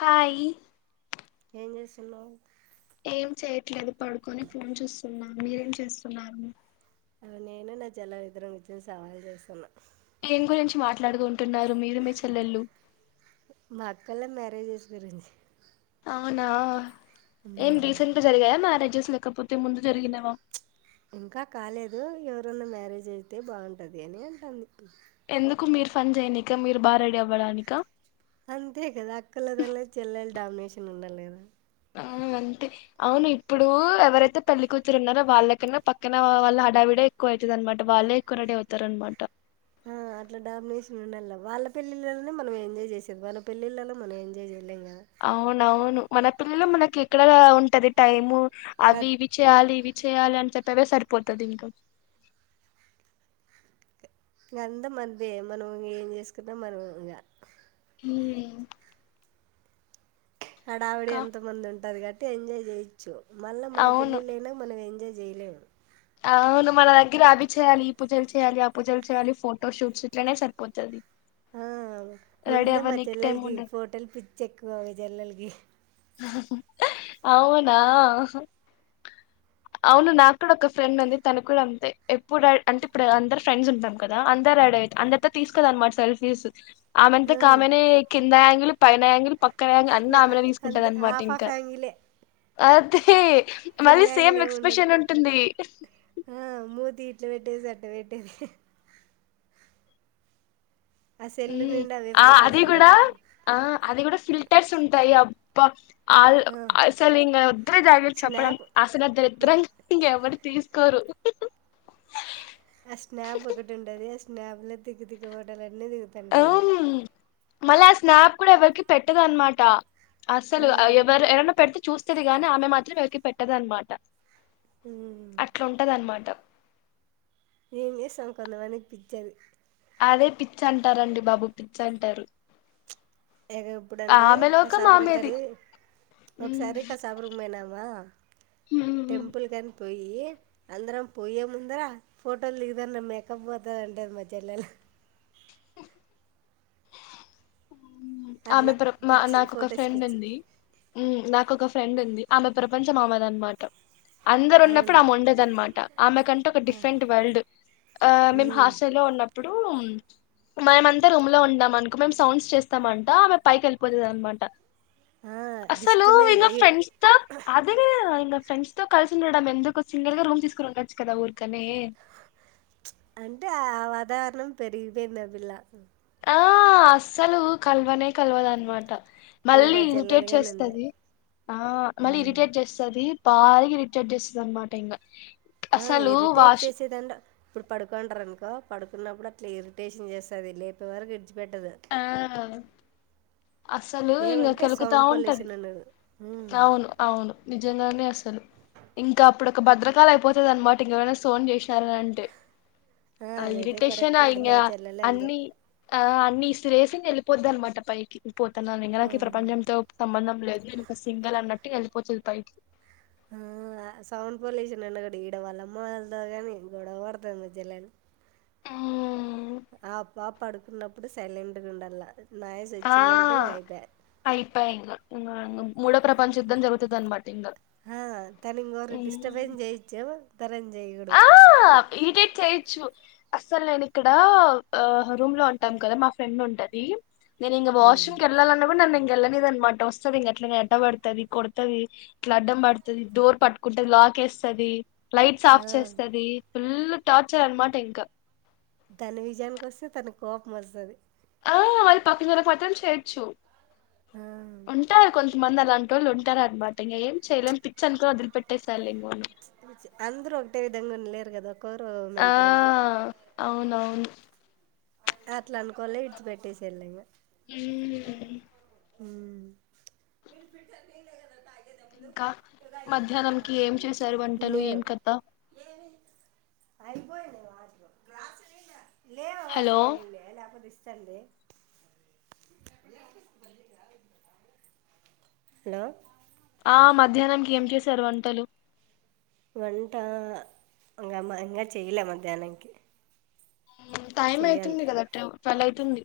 Hi ఏం చేస్తున్నావు ఏం చేయట్లేదు పడుకొని ఫోన్ చూస్తున్నా మీరేం చేస్తున్నారు అ నేను నా చెల్లాయ్ ఇద్దరం కూర్చొని సవాల్ చేస్తున్నమ్ ఏం గురించి మాట్లాడుకుంటున్నారు మీరు మీ చెల్లెళ్ళు మా అక్కల మ్యారేజెస్ గురించి అవునా ఏం రిసెంట్ జరిగాయా మ్యారేజెస్ లేకపోత అయితే ముందు జరిగినవా ఇంకా కాలేదు ఎవరన్నా మ్యారేజ్ అయితే బాగుంటది అని అంటంది ఎందుకు మీరు ఫన్ చేయనిక మీరు బా రెడీ అవ్వడానిక అంతే కదా అక్కలదల్ల చెల్లెలు డామినేషన్ ఉండాలె కదా అవును అంతే అవును ఇప్పుడు ఎవరైతే పెళ్ళి కూతురు ఉన్నారో వాళ్ళకన్నా పక్కన వాళ్ళ హడావిడే ఎక్కువ అవుతది అన్నమాట వాళ్ళే ఎక్కువ రడీ అవుతారనమాట ఆ అట్లా డామినేషన్ ఉండల్ల వాళ్ళ పెళ్లిలోనే మనం ఎంజాయ్ చేసేది మన పెళ్లిళ్లలో మనం ఎంజాయ్ చేయలేం కదా అవునవును మన పెళ్లిలో మనకి ఎక్కడ ఉంటది టైము అవి కాదు ఇవి చేయాలి ఇవి చేయాలి అని చెప్పవే సరిపోతది ఇంకా ఇంక అంత మనదే మనం ఇ ఏం చేసుకున్నా మనదె ఇంక మ్మ్ హడావిడి ఎంత మంది ఉంటది గట్ అటి ఎంజాయ్ చేయిచ్చు మళ్ళ మన అవును పెళ్ళిళ్ళు అయినంక మనం ఎంజాయ్ జెయిలేం అవును మన దగ్గర అవి చేయాలి ఈ పూజలు చేయాలి ఆ పూజలు చేయాలి ఫోటో షూట్స్ ఇట్లనే సరిపోతది ఆ రెడీ ముందే మా అవ్వనీకి టైం చెల్లెలకి ఉండదు ఫోటలు పిచ్చి ఎక్కువవి చెల్లలకి అవునా అవును నాకు కూడా ఒక ఫ్రెండ్ ఉంది తన కూడా అంతే ఎప్పుడు అంటే ఇప్పుడు అందరు ఫ్రెండ్స్ ఉంటాం కదా అందరు రెడి అయితారు అందరితో తీసుకోదు అన్నమాట సెల్ఫీస్ ఆమెంత ఆ, కామెనే కీ కింద యాంగిల్ పైన యాంగిల్ పక్ క్క అన్ని ఇంకా ఆమెనె తీసు అంతే ఉంటదన్నమాట హాఫ్ ఆఫ్ ఇంకా యాంగిలే ఆ హి హ్హి మళ్ళీ ఫుల్ సేమ్ యాంగిల్ ఏమి ఉండదు ఎక్స్ప్రెషన్ ఉంటుంది తీట్ల పెట్టేది అట్ట పెట్టేది ఆ సెల్ మ్మ్ నిండా అవే ఆ ఫొటోస్ అది కూడా ఉండేవి ఆ అది కూడా ఫిల్ టర్స్ ఉంటాయి అబ్బా ఆల్ ఆ, అసలు ఇంగ వద్దులే దాని గురించి చెప్పడం స్నాప్ అసలు ఆ దరిద్రాన్ని చూసి ఇంక ఎవరి తీసుకోరు ఆ స్నాప్ ఒకటి ఉంటది స్నాప్ల తిక్క తిక్క ఫోటోలన్నీ దిగుతాంటా దిక హ్మ్ మళ్ళీ ఆ స్నాప్ కూడా ఎవరికి పెట్టదు అనమాట అసలు ఆ ఎవరు ఏవన్నా పెడుతే చూస్తది గాని ఆమె మాత్రం ఎవరికి పెట్టదనమాట ఉమ్. అట్లుంటదనమాట ఏం చేస్తాం కొంతమందికి పిచ్చది అదే పిచ్చ అంటారండి బాబు పిచ్చంటారు ఇక ఇప్పుడండి కసాపురం కరి హ్మ్ ఒకసారి కసాపురం పోయినామా హ్మ్. హ్మ్. టెంపుల్ కని పోయి య్యి అందరం పోయే ముందర ఫోటోలు దిగుదాం ర మేకప్ పోతాది అంటది మా చెల్లెలు ఆమె అట్లా ప్రొ మా పిచ్చి నాకొక ఫొటోస్ ఫ్రెండ్ పిచ్చి ఉంది ఉమ్ నాకొక ఫ్రెండ్ ఉంది ఆమె ప్రపంచం ఆమెదనమాట అందరు ఉన్నప్పుడు అవును ఆమె ఉండదనమాట ఆమె కంటే ఒక డిఫరెంట్ వరల్డ్ ఆ మేము హాస్టల్లో ఉన్నప్పుడు రూమ్ మేమంతా రూమ్ లో ఉందామనుకో మేం సౌండ్స్ చేస్ తమంట ఆమె పైకెళ్ పోతుదనమాట అసలు డిస్టర్బెన్స్ ఇంగ ఈడ ఫ్రెండ్స్ తో ఫ్రెండ్స్ తో కలిసి ఉండడం ఎందుకు సింగిల్ గా రూమ్ తీసుకొని ఉండొచ్చు కదా ఊరికనే అంటే ఆ వాతావరణం పెరిగిపోయింది ఆ పిల్ల ఆ అస్సలు కల్వనే కల్వదన్నమాట ఈడ మళ్ళీ మా ఇరిటేట్ చెల్లెలుగాని అంతే చేస్తది ఆ మళ్ళీ ఇరిటేట్ చేస్తాది బాగా ఇరిటేట్ చేస్తదనమాట ఇంక ఆ ఇరిటేట్ చేసేదేం లా ఇప్పుడు పడుకోవుంటారనుకో పడుకున్నప్పుడు అట్లా ఇరిటేషన్ చేస్తది లేపే వరకు విడిచిపెట్టదు ఆ అసలు ఇంక ఏమంటే కెలుగుతా సౌండ్ ఉంటది పొల్యూషన్ అన్నారు ఉమ్. అవును అవును నిజంగానే అసలు ఇంకా అప్పుడు ఒక భద్రకాళి అయిపోతాదనమాట ఇంకెరనా ఫోన్ చేసినారనంటే ఆ అదేదే కరెక్ట్ ఈడు మా చెల్లెలు అంతే అన్ని ఆ అన్నీస్ సిరేసిన్ వెళ్ళపోద్దన్నమాట పైకి పోతున్నాను ఇ నాకి ప్రపంచంతో సంబంధం లేదు నేను ఒక సింగల్ అన్నట్ ఇట్టి కలిసిపోతది బయిటికి ఆ సౌండ్ పొల్యూషన్ అన్న కూడా ఈడ వాళ్ళమ్మోల్దా గాని గొడవ పడతది మా చెల్లెలు ఆ ఆ పాప్ పడు ఉన్నప్పుడు సైలెంట్ గుండాల ఆ అయిపాయింక ఇంగ అంగం మ్ మూడో ప్రపంచ యుద్ధం జరుగుతది అన్నమాట ఇంక ఆ, త్తరంజయడు ఈడేట్ చేయొచ్చు అస్సలు నేను ఇక్కడ ఆ రూమ్ లో ఉంటాం కదా మా ఫ్రెండ్ ఉంటది నేను ఇంగ వాష్ రూమ్ ఉమ్. కెళ్ళాల అన్న కూడా నన్ వెళ్ళలేద అనమాట వస్తుంది ఇంక అట్లా అడ్డ పడతది కొడతది ఇట్లా అడ్డం పడతది డోర్ పట్టుకుంటది లాక్ వేస్తది లైట్స్ ఆఫ్ ఆ. చేస్తది ఫుల్ టార్చర్ అనమాట ఇంకా దాని విజయానికి వస్తే తన కోపం వస్తది అరి పక్కకిర పాత్రం చేయడ్చు ఆ ఉంటారు కొం మంది అలాంటి వాళ్ళు ఉంటార అనమాట ఇంక ఏం చేయలేం పిచ్చ అనుకో వదిలి పెట్టే సాలె అందరూ ఒకటే విధంగా ఉండలేరు కదా ఒకోరు మెంటాలిటీ అవును [unintelligible] అట్లా అనుకోలే ఇడ్చి పెట్టే సె ల్యారు హ్మ్ హ్మ్ ఇంకా మధ్యాహ్నంకి ఏం చేశారు వంటలు ఏం కథ అయిపోయ [unintelligible] లేవబా హలో అసలు న లే లేకపోతిస్తి సండే హలో ఆ మధ్యాహ్నంకి ఏం చేశారు వంటలు వంట ఇంగమ్మా ఇం చెయలే మధ్యాహ్నాంకి మ్ టైమ్ అయితుందిడి కదా టు ట్వల్ అయితుంది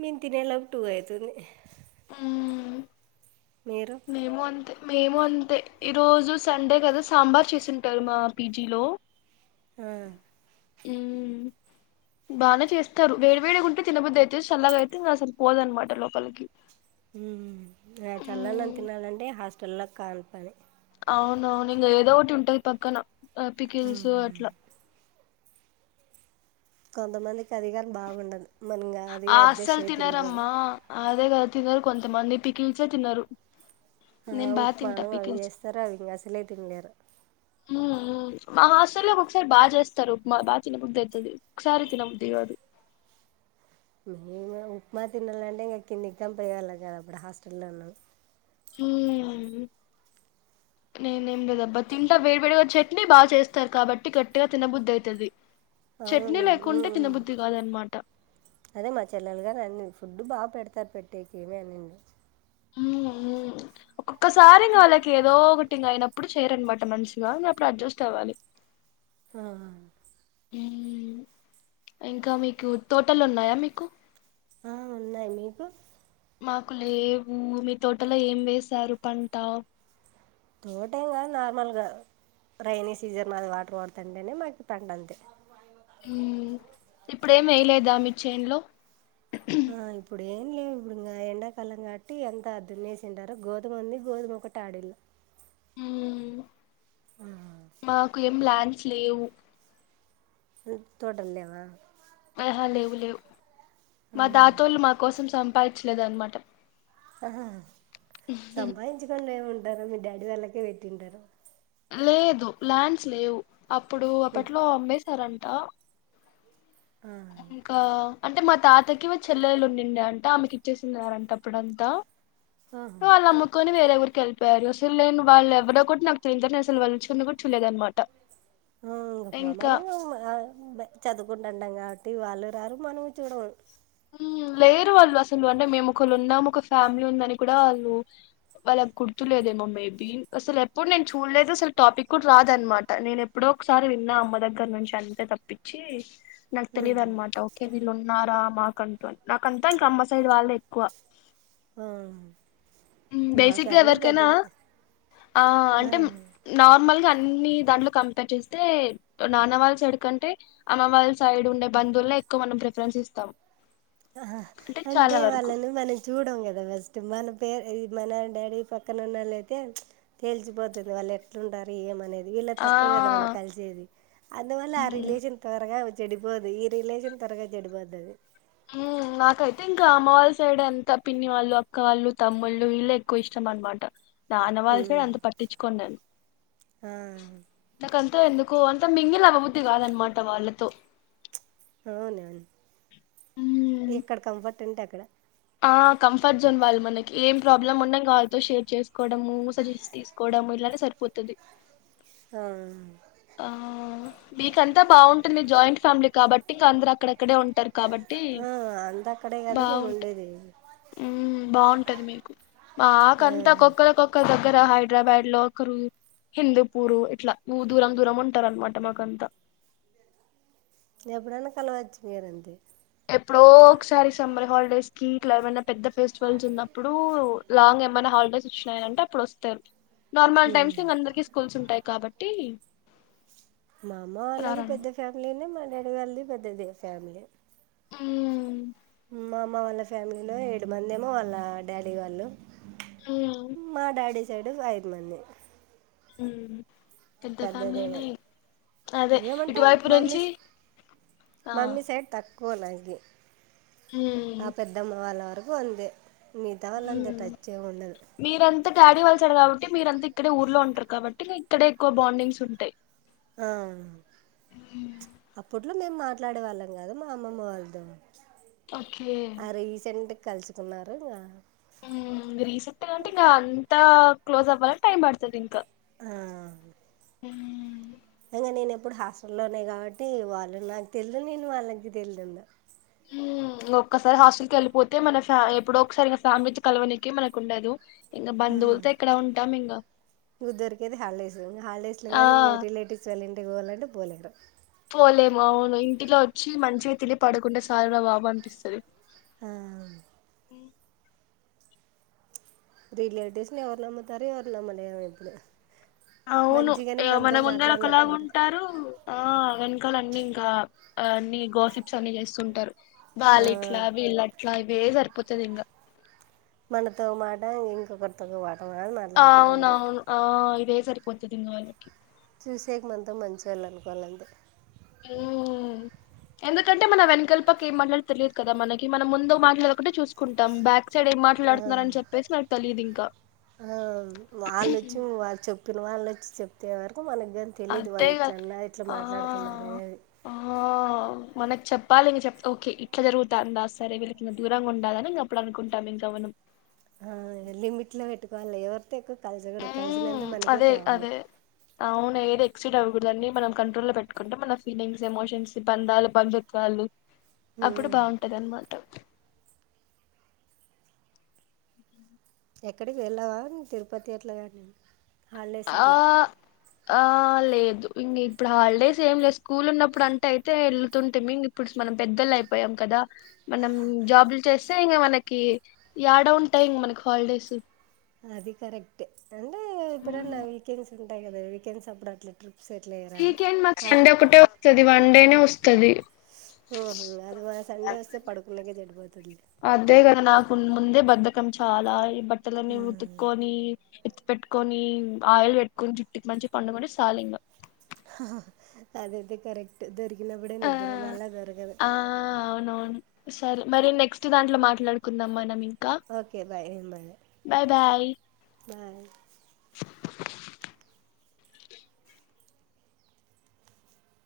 మేం తినేలోపు టు అవుతుంది హ్మ్ మీరు మేము అంతే మేము అంతే ఈరోజు సండే కదా సాంబార్ చేసింటారు మా పీజీలో ఆ ఉ బానే చేస్తారు వేడి వేడిగా ఉంటే తినబద్దు అయితే చల్లగా అయితే అసలు పోదనమాట లోపలికి హ్మ్ ఆ చల్లాలంత్ తినాలంటే హాస్ వల్ల కాన్ పని అవును అవునింగ ఏదోటి ఉంటది పక్కన ఆ పపికిల్సు అట్లా కొంతమందికి అదిగారు బాగుండదు మనగా అది అడ్జస్ట్ అస్సలు అయ్యి తిండి గోల తినరమ్మా అదే కదా తిన్నారు కొంతమంది పిక్ల్సే తినరు నేను ఆ బా ఉప్మా తింటా అను అవి పికిల్స్ చేస్తరు, అవి ఇంక అసలే తినలేరు. హూ ఊ మా హాస్టల్లో ఒక్కోక్కసారి బా చేస్తారు ఉప్మా బా తినబుద్ది అయితది ఒకసారి తినబుద్ది గాదు. మేం ఇగ ఉప్మా తినాలంటే ఇంకా కింది [unintelligible] కదా అప్పుడు హాస్టల్ల్లో ఉన్నాం. నేనేం లేదబ్బా తింటా వేడి వేడిగా చట్నీ బా చేస్తారు కాబట్టి గట్టిగా తినబుద్ది అయితది. చట్నీ అవును ఊ లేకుంటే తినబుద్ది కాదనమాట అదే మా చెల్లెలు గారు అన్ని ఫుడ్ బా పెడ్ [unintelligible] ఊ ఊ ఒకసారి ఇంగ వాళ్ళకి ఏదో ఒకటి ఇంగ అయన ప్పుడు చేయరనమాట మంచిగా ఇంగ అప్పుడు అడ్జస్ట్ అవ్వాలి. ఆ హ్మ్ ఇంకా మీకు తోటలున్నాయా మీకు? ఆ ఉన్నాయి, మీకు? మాకు లేవు, మీ తోటలో ఏం వేశారు పంట? తోట ఏం కాదు నార్మల్గా రైైనీ సీజన్ మాది, వాటర్ పడుతుంటేనే మాకు పంట అంతే. హ్మ్ ఇప్పుడేమి వేయలేదా మీ చేన్లో. ఆ ఇప్పుడే లేవు ఇప్పుడు ఇంగ ఎండాకాలం కాబట్టి అంత దున్నేసింటారు, గోధుమ ఉంది గోధుమ ఒకటి ఆడిల్ల. హ్మ్ ఆ మాకు ఏం లాన్ డ్స్ లేవు తో తోటల్లేవ? ఆహా లేవు లేవు. ఆ మా తాతోళ్ళు మా కోసం చం పాయిచ్చలేదనమాట ఆ సంపాయించకుండా ఏముం డరు మీ డాడీ వాళ్ళకే పెట్టింటారు. లేదు ల్యాండ్స్ లేవు అప్పుడు ఉమ్, అప్పట్లో అమ్మేస్ సరంట ఆ ఇంకా అంటే మా తాతకి చెల్లెళ్లు ఉండడి అంట ఆమెకి ఇచ్చేసినారంట అప్పుడంతా ఆహా వాళ్ళు అమ్ముకుని వేరే ఊరి వెళ్ళిపోయారు అసలు నేను వాళ్ళ ఎవ్వడో కూడా నాకు అసలు వాళ్ళను చూడను కూడా చూలేదుదనమాట ఆ ఇం హ మనము ఆ బ చదూకుంటాంటాంగా తి వాళ్ళు రారు మనము చూడం హ్మ్ లేరు వాళ్ళు అసలు అంటే మేము ఒకళ్ళు ఉన్నాము ఒక ఫ్యామిలీ ఉందని కూడా వాళ్ళు, వాళ్ళకి గుర్తులేదేమో మేబీ అసలు ఎప్పుడు నేను చూడలేదు అసలు టాపిక్ కూడా రాదనమాట నేను ఎప్పుడో ఒకసారి విన్నా అమ్మ దగ్గర నుంచి అంతే తప్పిచ్చి. నాక్ ఉమ్, తెలిదనమాట ఓకే వీళ్ళున్నారా? కంట్రోల్ నాకంతా ఇంకా అమ్మ సైడ్ వాళ్ళే ఎక్కువ. ఆ మా బేసిగ్గా ఫ్యామిలీ ఎవరికైనా పెద్దది ఆ అంటే నార్మల్గా అన్ని దాంట్లో కంపేర్ చేస్తే నాన్న వాళ్ళ సైడ్ కంటే అమ్మ వాళ్ళ సైడ్ ఉండే బంధువుల్నే ఎక్కువ మనం ప్రిఫరెన్స్ ఇస్తాం. ఆహ అంటే చాలా వరకు వాళ్ళని మనం చూడం కదా ఫస్ట్ మన పేర్ ఇది మన డాడీ పక్కన ఉన్నోళ్ళయితే తేల్చిపోతది వాళ్ళు ఎట్లుంటారు ఏమనేది వీళ్ల ఆ తక్కువ కదా మనం కలిసేది అందువల్ల ఆ రిలేేషన్ త్వరగా చెడిపోదు ఈ రిలేషన్ త్వరగా చెడిపోతది నాకైతే ఇంకా అమ్మ వాళ్ళ సైడ్ అంత పిన్నివాళ్ళు అక్కవాళ్ళు తమ్ముళ్ళు వీళ్ళే ఎక్కువ ఇష్టం అన్నమాట నాన్న వల్ల సైడ్ హ్మ్. అంత పట్టించుకోను నేను ఆ! అంత ఎందుకు అంత మింగిల్ అవ్వబుద్ధి కాదన్న మాట వాళ్ళతో అవునా ఉమ్ ఎక్కడ కంఫర్ట్ ఉంటే అక్కడ ఆ కంఫర్ట్ జోన్ వాళ్ళు మనకి ఏం ప్రాబ్లమ్ ఉన్న వాళ్ళతో షేర్ చేసుకోవడము సజెషన్ తీసుకోవడము ఇలానే సరిపోతుంది. ఆ ఆ మీకంతా బాగుంటుంది జాయింట్ ఫ్యామిలీ కాబట్టి ఇంకా అందరు అక్కడ అక్కడే ఉంటారు కాబట్టి ఆ! అంతా అక్కడే గదా బాగుంట మేముండేది. హు ఆ బాగుంటది మీకు మా ఆ! ఆకంతా ఒకక్కరికొక్కరు దగ్గర హై హైదరాబాద్ లో ఒకరు హిందూపూర్ ఇట్లా దూరం దూరం ఉంటారు అనమాట మాకు అంత ఎప్పుడయినా కలవచ్చు కదండి. ఎప్పుడో ఒకసారి సమ్మర్ హాలిడేస్ కి ట్లా ఏమన్న పెద్ద ఫెస్టివల్స్ ఉన్నప్పుడు లాంగ్ ఏమైనా హాలిడేస్ అంటే అప్పుడు వస్తారు నార్మల్ టైమ్స్ కి హ్మ్. ఇంకా అందరికి స్కూల్స్ ఉంటాయి కాబట్టి టీ మా అమ్మ వాళ్ళది పెద్ద ఫ్యామిలీనే మ డాడీ వాళ్ళది పెద్దదే ఫ్యామిలీ హు మా అమ్మ వాళ్ళ ఫ్యామిలీలో ఏడు మంది ఏమో వాళ్ళ డాడీ వాళ్ళు ఊ మా డాడీ సైడ్ ఐదు మంది ఉ పెద్ద పెద్దదేమో ఫ్యామిలీనే అదే ఏమంటే ఇటువైపు మమ్మీ నుంచి ఆ కొలాగే మ్మ్ ఆ పెద్దమ్మ వాళ్లు అరు వందే హు మీరంతా డాడీ వాళ్ళసైడ్ కాబట్టి అంటే మీరంతా ఇక్కడే ఊర్లో ఉంటారు కాబట్టి మీ ఇక్కడే ఎక్కువ బొండింగ్స్ ఉంటాయి ఆ అప్పుట్లో మేము మాట్లాడే వాళ్ళం కదా మా అమ్మ వాళ్ళతోని ఓకే కలుసుకున్నారు ఆ ఊ రీసెంట్గా అంటే ఇంగ అంతా క్లోజ అవలంటే టైమ్ పడతది ఇంకా ఆ ఊ ఇంకా నేను ఎప్పుడు హాస్ట లోనే కాబట్టి వాళ్ళు నాకు తెలిదు నేను వాళ్ళకి తెలిదుందా ఊ ఒక్కసారి హాస్టల్ కి ఎలిపోతే మన ఫ ఎప్పుడ ఒకసారి ఫ్యామిలీ కలవనీకి మనకు ఉండదు ఇంకా ఊ బంధువులతో ఎక్కడ ఉంటాం ఇంకా ఉ దొరికేది హాలిడేస్ ఇంకా హాలిడేస్ ల ఆ గాని రిలేటివ్స్ వళ్ళ ఇం టికీ వోవాలంటే బోలేరు పోలేము అవును ఇంటిలో వచ్చి మంచిగా తిలి పడుకుంటే సాల్ రా బాబు అనిపిస్తది ఆ ఉమ్ రిలేటివ్స్ని ఎవరు నమ్ముతారు ఎవరు నమ్మలేరు ఎప్పుడు అవును ఇగ మన ముంద ఒకలాగా ఉంటారు ఆ అవ కాల అన్ని ఇంకా అన్ని గోసిప్స్ అన్ని చేస్తుంటారు ఆ! వాలిట్లా వీళ్ళట్లా వే సరిపోత ఇంకా మనతో మాట ఇంకొకరితో ఓ మాట అని మాట్లాడతారు అంతే అవునవును ఆ ఇదే సరిపోతదింగ వాళ్ళకి చూసేకు మన్ తో మంచోళ్ళు అనుకోవాలింతే ఊ ఎందుకంటే మన వెనకల్పాకి ఏం మాట్లాడ తెలియదు కదా మనకి మనం ముందు మాట్లాడ ఒకటే చూసుకుంటాం బ్యాక్ సడ ఏం మాట్లాడుతున్నారు అని చెప్పేసి నాకు తెలీయదు ఇం క ఆ వాళ్ళొచ్చి వాళ్ళు చెప్పిన వాళ్ళొచ్ చెప్తేవారు మనకు కాని తెలియదు అదే వాళ్ళు కదా ఇట్లన్నా ఇట్లా ఆ మాట్లాడుతున్నారే ఆ మనకు చెప్పాలి ఇంక చెప్ ఓకే ఇట్లా జరుగుతా అంద సరే వీళ్ళకిింద దూరంగా ఉండాలని ఇంక అప్పుడు అనుకుంటాం ఇంకా మనం ఆ లిమిట్ లో పెట్టుకోవాల ఎవరితే ఎకు అదే అదే అవును ఏదె ఎగ్జిట్ అవ్వకూడదండి. మనం కంట్రోల్లో పెట్టుకుంటే మన ఫీలింగ్స్, ఎమోషన్స్, బంధాలు, బంధుత్వాలు. అప్పుడు బాగుంటది అన్నమాట ఎక్కడికి వెళ్ళావా నువ్ తిరుపతి అట్లా కానీ హాలిడేస్ ఆ అట్లా ఆ లేద్ ఇంగ ఇప్పుడు హాలిడేస్ ఏం లే, స్కూల్ ఉన్నప్పుడు అంటే అయితే వెళ్తుంటిమి. ఇంగ ఇప్పుడు మనం పెద్దలు అయిపోయాం కదా! మనం జాబ్లు చేస్తే ఇంగ మనకి యాడ ఉంటాయి ఇంగ మనకి హాలిడేస్? అది కరెక్టే. రండి. ఎప్పుడన్న, వీకెండ్స్. మీకు ఉంటాయి కదా వీకెండ్స్, సప్పుడు అట్లా ట్రా. సెటిల్ అయ్యారా? వీకెండ్ మాకు ఆక్ సండే ఒకటే వస్తది వన్ డేనే వస్తది ఉహు, ఆదివా సండే వస్తే పడుకునేకి చెడిపో. అద్దే గదా నాకు. మున్ ముందే బద్ధకం! చాలా ఇ. బట్టలన్నీ ఉతుక్కోని. పెట్టుకొని ఆయిల్ పెట్టుకొని జుట్టుకి, మంచిగా పండుకొంటే సాలింగా! హా హా హా, అదైతే కరెక్ట్. దొరి కినప్పుడే, ఆ నిద్ర మల్ల దొరకదు. ఆ అవునవును సరే మరి, నెక్స్ట్ దాంట్లో మాట్లాడుకుందాం మనం. ఇం ఓకే బాయ్, ఇంబయ బాయ్ బాయ్.